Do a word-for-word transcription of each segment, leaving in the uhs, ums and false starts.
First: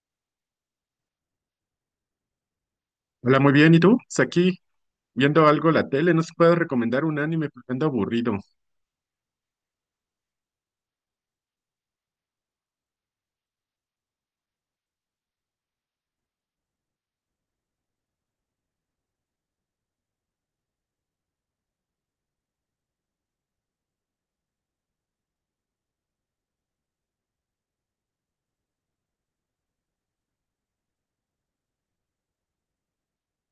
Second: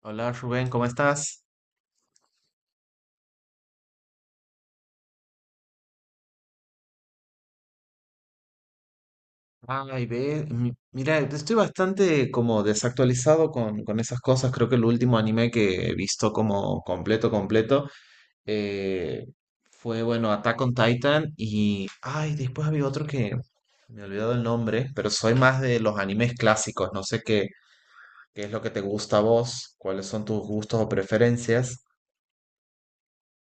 Hola Rubén, ¿cómo estás? Hola, muy bien. ¿Y tú? Pues aquí viendo algo la tele, no se puede recomendar un anime porque ando aburrido. Ay, ve, mi- mira, estoy bastante como desactualizado con, con esas cosas. Creo que el último anime que he visto como completo, completo, eh, fue, bueno, Attack on Titan y, ay, después había otro que me he olvidado el nombre, pero soy más de los animes clásicos. No sé qué, qué es lo que te gusta a vos, cuáles son tus gustos o preferencias.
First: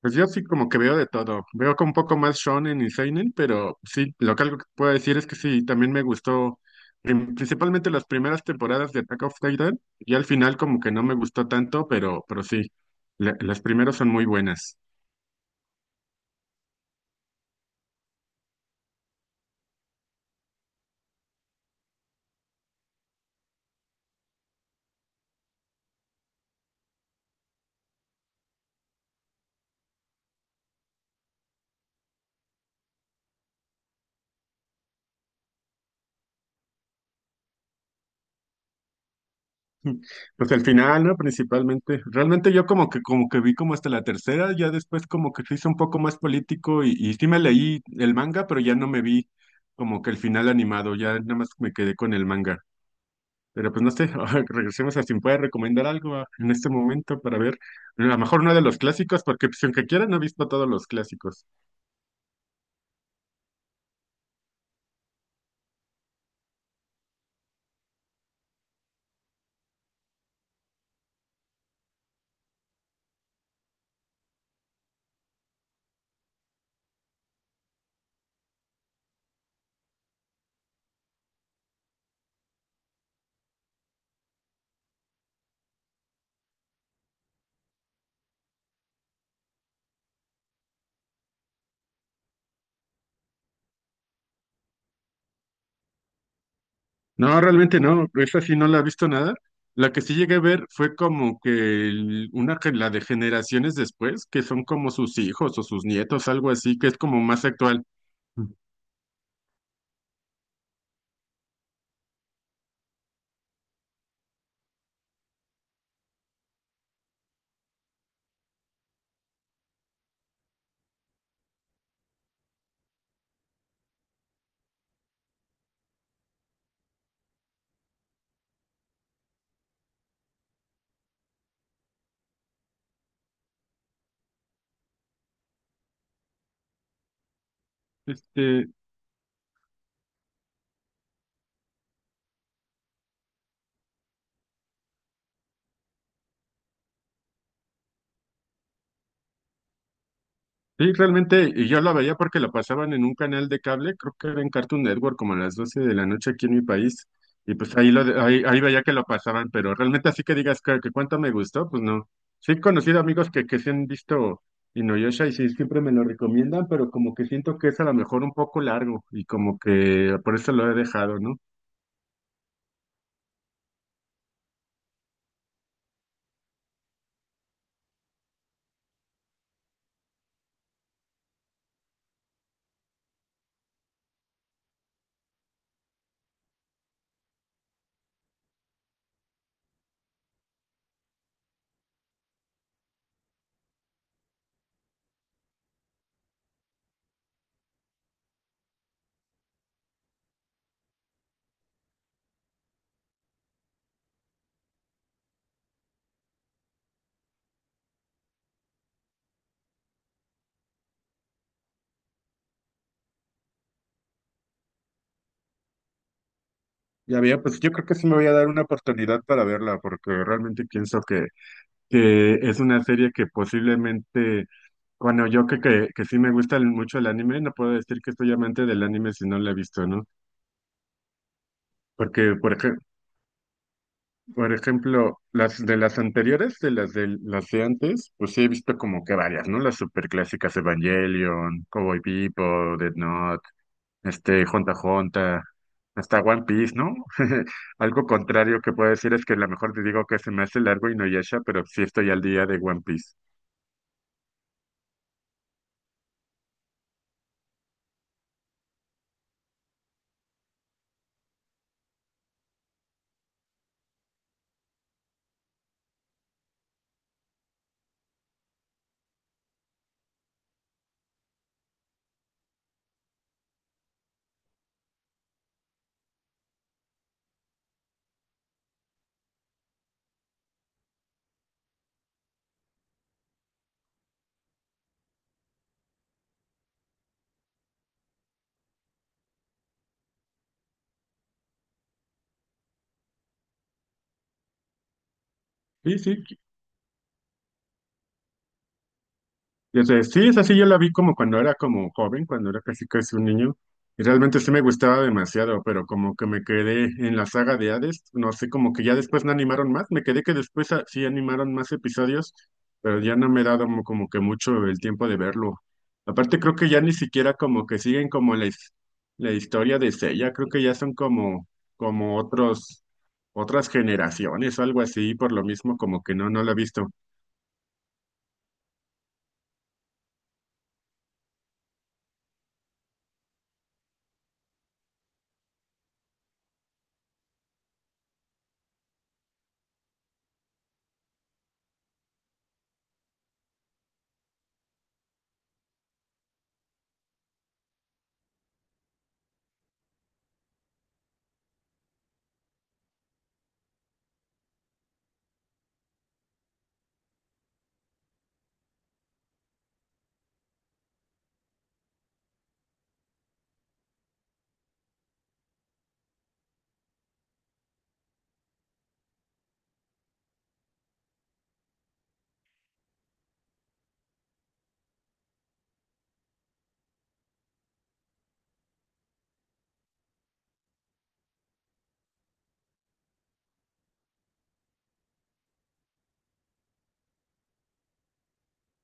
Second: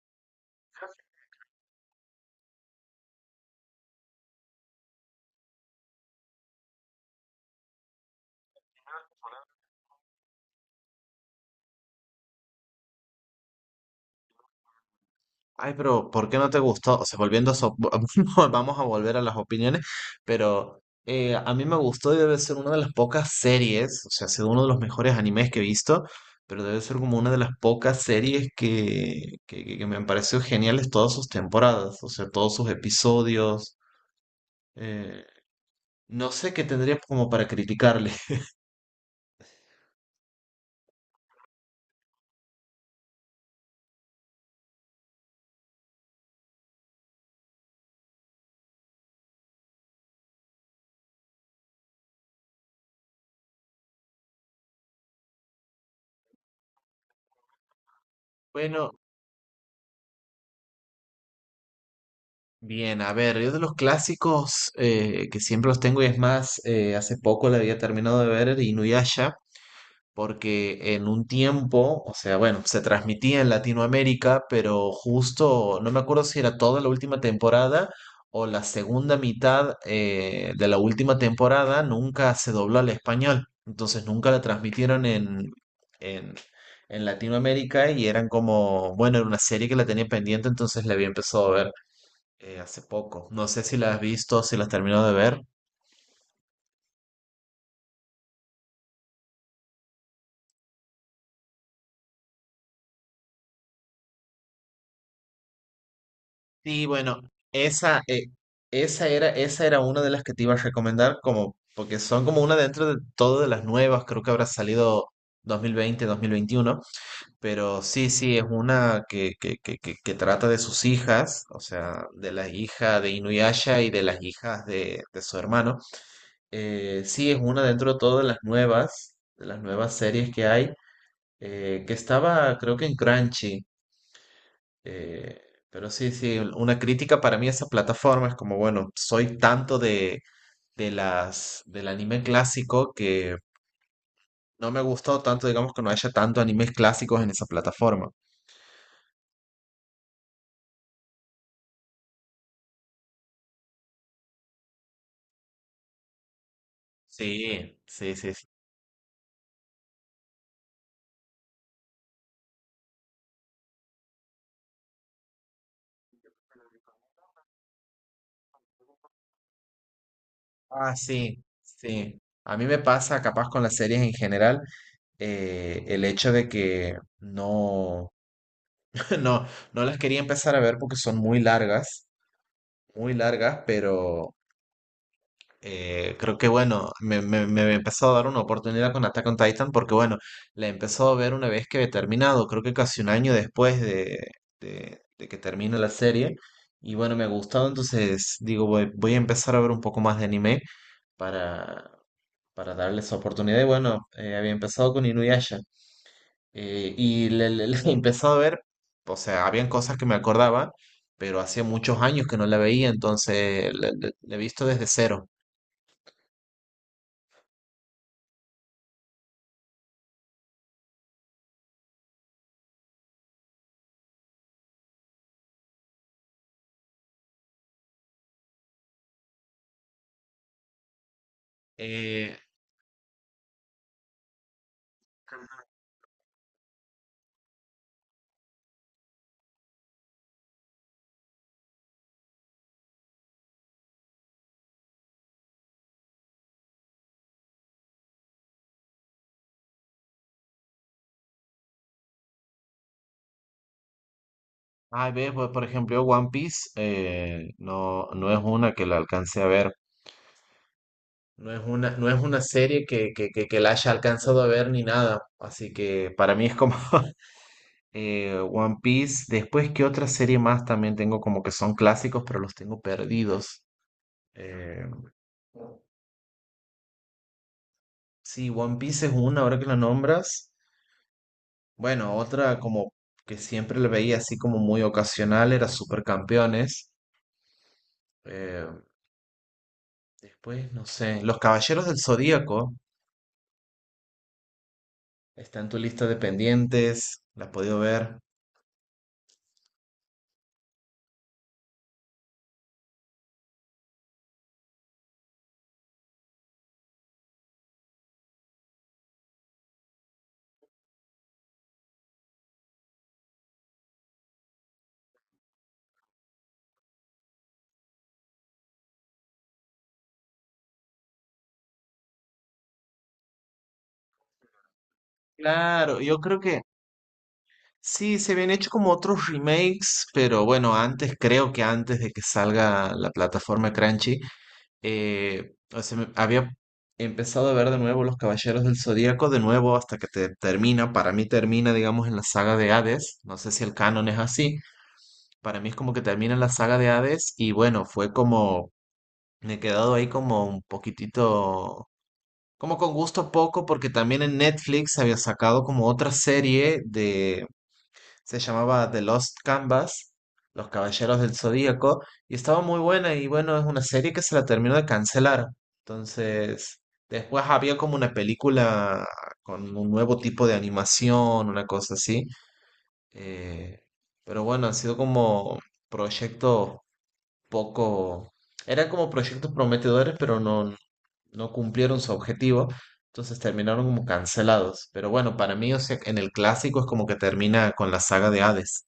Pues yo sí como que veo de todo. Veo con un poco más shonen y seinen, pero sí, lo que algo que puedo decir es que sí, también me gustó prim- principalmente las primeras temporadas de Attack of Titan y al final como que no me gustó tanto, pero, pero sí, la- las primeras son muy buenas. Ay, pero ¿por qué no te gustó? O sea, volviendo a eso, vamos a volver a las opiniones, pero eh, a mí me gustó y debe ser una de las pocas series, o sea, ha sido uno de los mejores animes que he visto, pero debe ser como una de las pocas series que, que, que- que me han parecido geniales todas sus temporadas, o sea, todos sus episodios. eh, no sé qué tendría como para criticarle. Pues al final, ¿no? Principalmente. Realmente yo como que como que vi como hasta la tercera, ya después como que se hizo un poco más político y, y sí me leí el manga, pero ya no me vi como que el final animado, ya nada más me quedé con el manga. Pero pues no sé, ahora regresemos a si me puede recomendar algo a- en este momento para ver, a lo mejor uno de los Bueno, clásicos, porque pues aunque quiera no he visto todos los clásicos. bien, a ver, yo de los clásicos eh, que siempre los tengo y es más, eh, hace poco la había terminado de ver, era Inuyasha. Porque en un tiempo, o sea, bueno, se transmitía en Latinoamérica, pero justo, no me acuerdo si era toda la última temporada o la segunda mitad eh, de la última temporada, nunca se dobló al español. Entonces nunca la transmitieron en, en, en Latinoamérica y eran como, bueno, era una serie que la tenía pendiente, entonces la había empezado a ver eh, hace poco. No sé si la has visto, si la has terminado de ver. No, realmente no, esa sí no la he visto nada. La que sí llegué a ver fue como que el- una que la de generaciones después, que son como sus hijos o sus nietos, algo así, Sí, que es bueno, como más actual. esa, eh, esa era, esa era una de las que te iba a recomendar, como, porque son como una dentro de todo de las nuevas, creo que habrá salido dos mil veinte, dos mil veintiuno, pero sí, sí, es una que, que, que, que, que trata de sus hijas, o sea, de la hija de Inuyasha y de las hijas de, de su hermano. Eh, sí, es una dentro de todo de las nuevas, de las nuevas series que hay, eh, que estaba, creo que en Crunchy. Eh, pero sí, sí, una crítica para mí a esa plataforma es como, Este, bueno, soy tanto de, de las, del anime clásico que no me ha gustado tanto, digamos, que no haya tanto animes clásicos en esa plataforma. sí, realmente, y yo la veía porque la pasaban en un canal de cable, creo que era en Cartoon Network, como a las doce de la noche aquí en mi país, y Sí, pues ahí, lo, sí, de- sí. Sí. ahí, ahí veía que lo pasaban, pero realmente así que digas que, que cuánto me gustó, pues no. Sí he conocido amigos que, que sí han visto Inuyasha y sí, siempre me lo recomiendan, pero como que siento que es a lo mejor un poco largo y como que por eso lo he Ah, dejado, ¿no? sí, sí. A mí me pasa, capaz con las series en general, eh, el hecho de que no, no, no las quería empezar a ver porque son muy largas, muy largas, pero Eh, creo que bueno, me, me, me empezó a dar una oportunidad con Attack on Titan porque bueno, la empezó a ver una vez que he terminado, creo que casi un año después de, de, de que termine la serie. Y bueno, me ha gustado, entonces digo, voy, voy a empezar a ver un poco más de anime para, para darle esa oportunidad. Y bueno, eh, había empezado con Inuyasha eh, y le, le- le he empezado a ver, o sea, habían cosas que me acordaba, pero hacía muchos años que no la veía, entonces la la- la he visto desde cero. Ya había, pues yo creo que sí me voy a dar una oportunidad para verla, porque realmente pienso que, que es una serie que posiblemente. Bueno, yo que, que, que sí me gusta el- mucho el anime, no puedo decir que soy amante del anime si no lo he visto, ¿no? Eh, Porque, por ej- por ejemplo, las de las anteriores, de las de las de antes, pues sí he visto como que varias, ¿no? Las superclásicas Evangelion, Cowboy Bebop, Death Note, este, Honta Honta, hasta One Piece, ¿no? Algo contrario que puedo decir es que a lo mejor te digo que se me hace largo y no Inuyasha, pero sí estoy al día de One Piece. ah, ves, pues, por ejemplo, One Piece eh, no, no es una que la alcance a ver, no es una, no es una serie que, que, que, que la haya alcanzado a ver ni nada, así que para mí es como eh, One Piece. Después, ¿qué otra serie más también tengo como que son clásicos, pero los tengo perdidos? Eh, sí, One Piece es una, ahora que la nombras. Bueno, otra como que siempre la veía así como muy ocasional era Supercampeones. Eh, Después, no sé, Los Caballeros del Zodíaco. Está en tu Sí, lista de sí, pendientes, la has podido ver. y es sí, es así, yo la vi como cuando era como joven, cuando era casi casi un niño, y realmente sí me gustaba demasiado, pero como que me quedé en la saga de Hades, no sé, como que ya después no animaron más, me quedé que después ah, sí animaron más episodios, pero ya no me he dado mo- como que mucho el tiempo de verlo. Aparte creo que ya ni siquiera como que siguen como la, his- la historia de Seiya, creo que ya son como, como otros, otras generaciones o algo así, por lo mismo Claro, como que yo no, creo no la he que visto. sí, se habían hecho como otros remakes, pero bueno, antes, creo que antes de que salga la plataforma Crunchy, eh, o sea, me- había empezado a ver de nuevo Los Caballeros del Zodíaco, de nuevo hasta que te termina, para mí termina, digamos, en la saga de Hades, no sé si el canon es así, para mí es como que termina en la saga de Hades y bueno, fue como, me he quedado ahí como un poquitito como con gusto poco, porque también en Netflix había sacado como otra serie de, se llamaba The Lost Canvas, Los Caballeros del Zodíaco, y estaba muy buena y bueno, es una serie que se la terminó de cancelar. Entonces, después había como una película con un nuevo tipo de animación, una cosa así. eh, pero bueno, han sido como proyectos poco, eran como proyectos prometedores, pero no, no cumplieron su objetivo, entonces terminaron como cancelados. Pero bueno, para mí, o sea, en el clásico es como que termina con la saga de Hades.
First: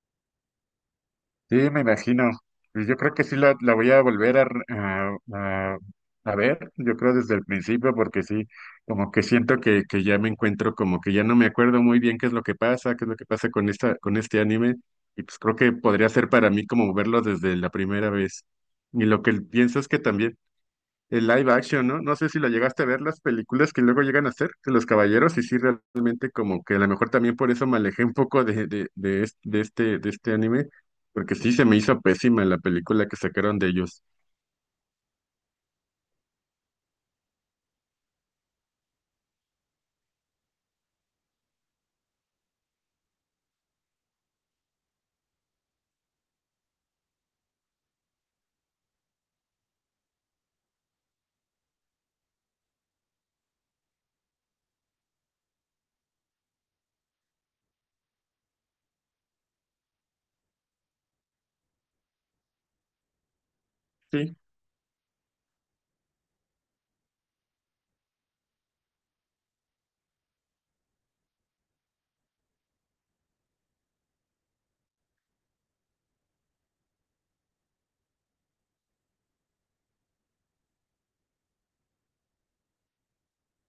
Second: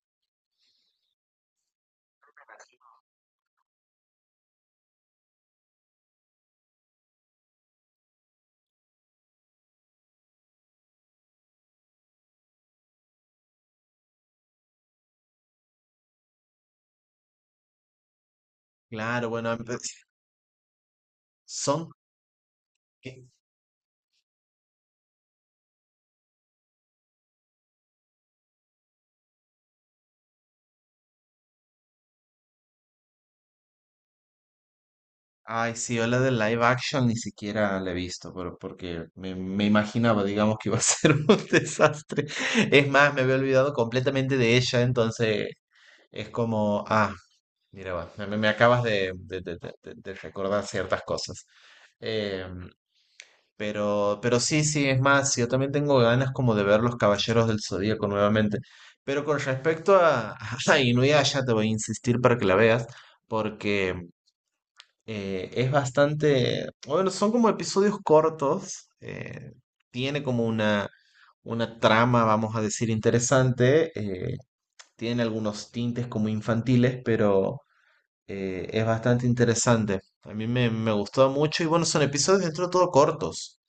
Sí, me imagino. Pues yo creo que sí la, la voy a volver a, re- a, a- a ver, yo creo desde el principio, porque sí, como que siento que, que ya me encuentro, como que ya no me acuerdo muy bien qué es lo que pasa, qué es lo que pasa con esta, con este anime, y pues creo que podría ser para mí como verlo desde la primera vez. Y lo Claro, que bueno, empe- pienso es que también el live action, son... ¿no? No sé si lo llegaste a ver las que- películas que luego llegan a hacer de los caballeros y sí realmente como que a lo mejor también por eso me alejé un poco de, de, de, es- de este, de este anime, porque sí se me hizo pésima la película que sacaron de ellos. Ay, sí, yo la de live action ni siquiera la he visto, pero porque me, me imaginaba, digamos, que iba a ser un desastre. Es más, me había olvidado completamente de ella, entonces es como, ah, mira, va, me, me acabas de, de- de- de- de- de recordar ciertas cosas. Em, Pero, pero sí, sí, es más, yo también tengo ganas como de ver Los Caballeros del Zodíaco nuevamente. Pero con respecto a, a Inuyasha, te voy a insistir para que la veas, porque Sí, eh, es bastante, bueno, son como episodios cortos, eh, tiene como una, una trama, vamos a decir, interesante, eh, tiene algunos tintes como infantiles, pero eh, es bastante interesante. A mí me, me gustó mucho y bueno, son episodios dentro de todo cortos.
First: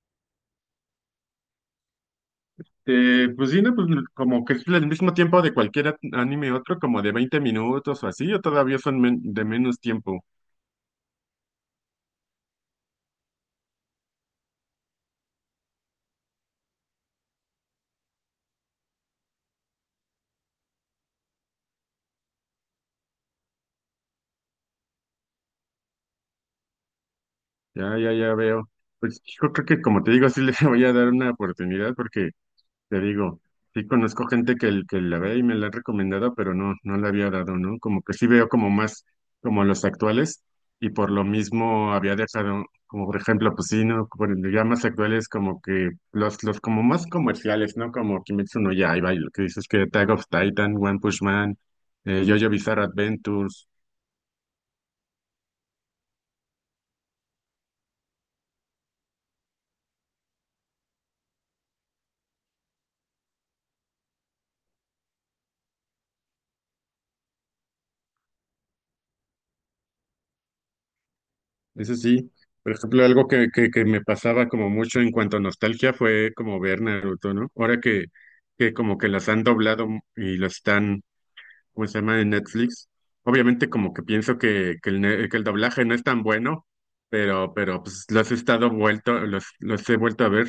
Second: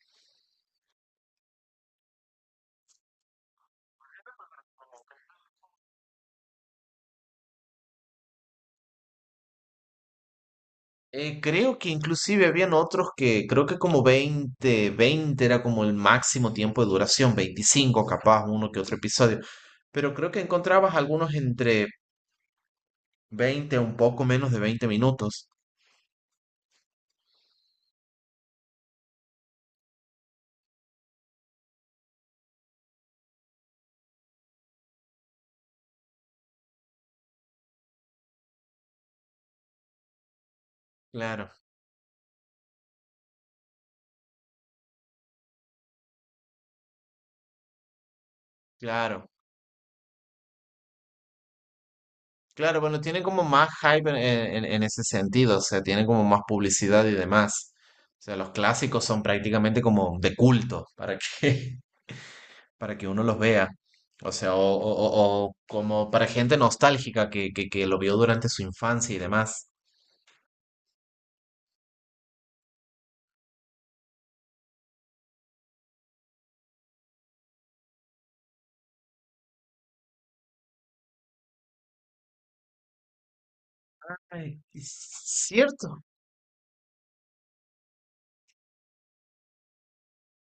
eh, pues sí, no, pues como que es el mismo tiempo de cualquier at- anime otro, como de veinte minutos o así, o todavía son men- de menos tiempo. Eh, creo que inclusive habían otros que creo que como veinte veinte era como el máximo tiempo de duración, veinticinco capaz, uno que otro episodio, pero creo que encontrabas algunos entre veinte un poco menos de veinte minutos. Ya, ya, ya veo. Pues yo creo que como te digo, sí le voy a dar una oportunidad porque… Te digo, sí conozco gente que, el- que la ve y me la ha recomendado, pero no, no la había dado, ¿no? Como que sí veo como más como los actuales y por lo Claro, mismo había dejado, como por ejemplo, pues sí, ¿no? Por el- ya más actuales como que los, los como más comerciales, ¿no? Como Kimetsu no Yaiba y claro, lo que dices que Tag of Titan, One Punch Man, eh, JoJo claro, Bizarre bueno, tienen como Adventures. más hype en, en- en ese sentido, o sea, tienen como más publicidad y demás. O sea, los clásicos son prácticamente como de culto, ¿para qué? Para que uno los vea. O sea, o, o- o- o como para gente nostálgica que, que, que lo vio durante su infancia y demás. Eso sí, por ejemplo, algo que, que, que me pasaba como mucho en cuanto a nostalgia fue como ver Naruto, ¿no? Ahora que, que como que las han doblado y lo están, ¿cómo se llama? En Netflix. Obviamente como que pienso Ay, que, que, es el, ne- que el doblaje no cierto. es tan bueno, pero, pero pues los he estado vuelto, los, los he vuelto a ver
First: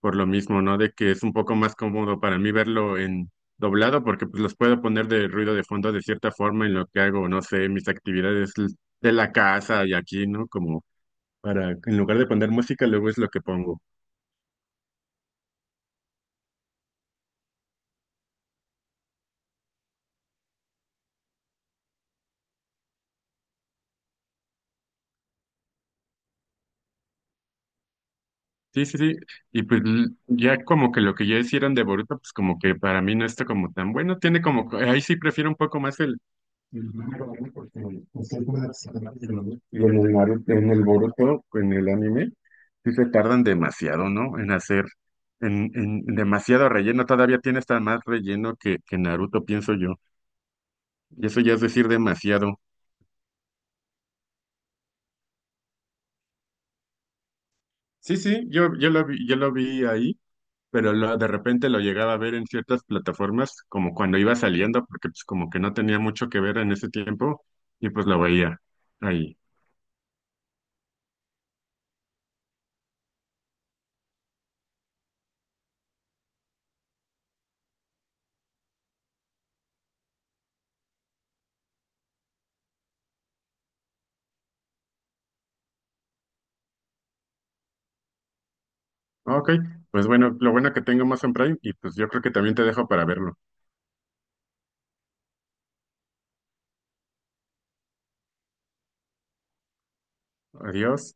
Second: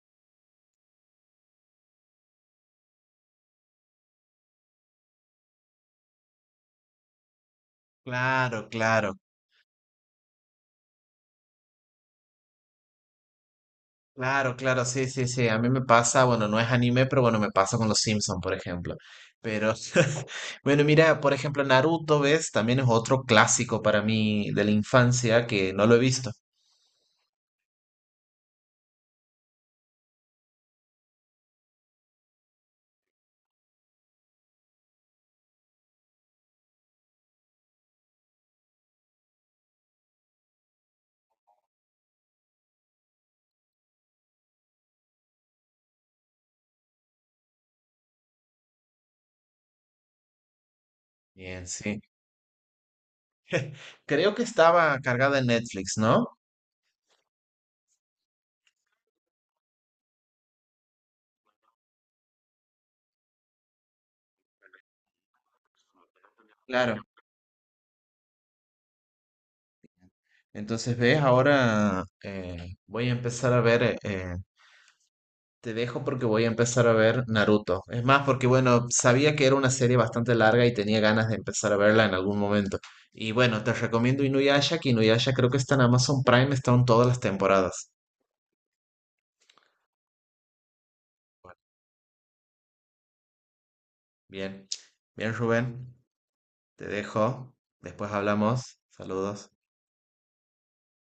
por lo mismo, ¿no? De que es un poco más cómodo para mí verlo en doblado porque pues los puedo poner de ruido de fondo de cierta forma en lo que hago, no sé, mis actividades Claro, de claro. la casa y aquí, ¿no? Como para, en lugar de poner música, luego es lo que pongo. Claro, claro, sí, sí, sí. A mí me pasa, bueno, no es anime, pero bueno, me pasa con los Simpson, por ejemplo. Pero, bueno, mira, por ejemplo, Naruto, ¿ves? También es otro clásico para mí de la infancia que no lo he visto. Sí, sí, sí. Y pues l- ya como que lo que ya hicieron de Boruto, pues como que para mí no está como tan bueno. Tiene como, co- ahí sí prefiero un poco más el… el manga, ¿no? Porque, pues, es una… Y en el Naruto, en el Boruto, en el anime, sí se tardan demasiado, ¿no? En hacer, en, en en demasiado relleno. Todavía tiene hasta más relleno que, que Naruto, pienso yo. Y eso ya es Bien, decir sí. demasiado. Creo que estaba cargada en Netflix, ¿no? Sí, sí, yo, yo lo vi, yo lo vi ahí. Pero lo- de repente lo llegaba a ver en ciertas plataformas, como cuando iba saliendo, porque pues como que no tenía mucho que ver en ese Claro. tiempo, y pues lo veía ahí. Entonces, ves, ahora eh, voy a empezar a ver, eh, te dejo porque voy a empezar a ver Naruto. Es más, porque bueno, sabía que era una serie bastante larga y tenía ganas de empezar a verla en algún momento. Y bueno, te recomiendo Inuyasha, que Inuyasha creo que está en Amazon Prime, están todas las temporadas. Ok, pues bueno, lo bueno que tengo más en Bueno, Prime, y pues yo creo que también te dejo para verlo. bien, bien Rubén, te dejo, después hablamos, saludos. Adiós.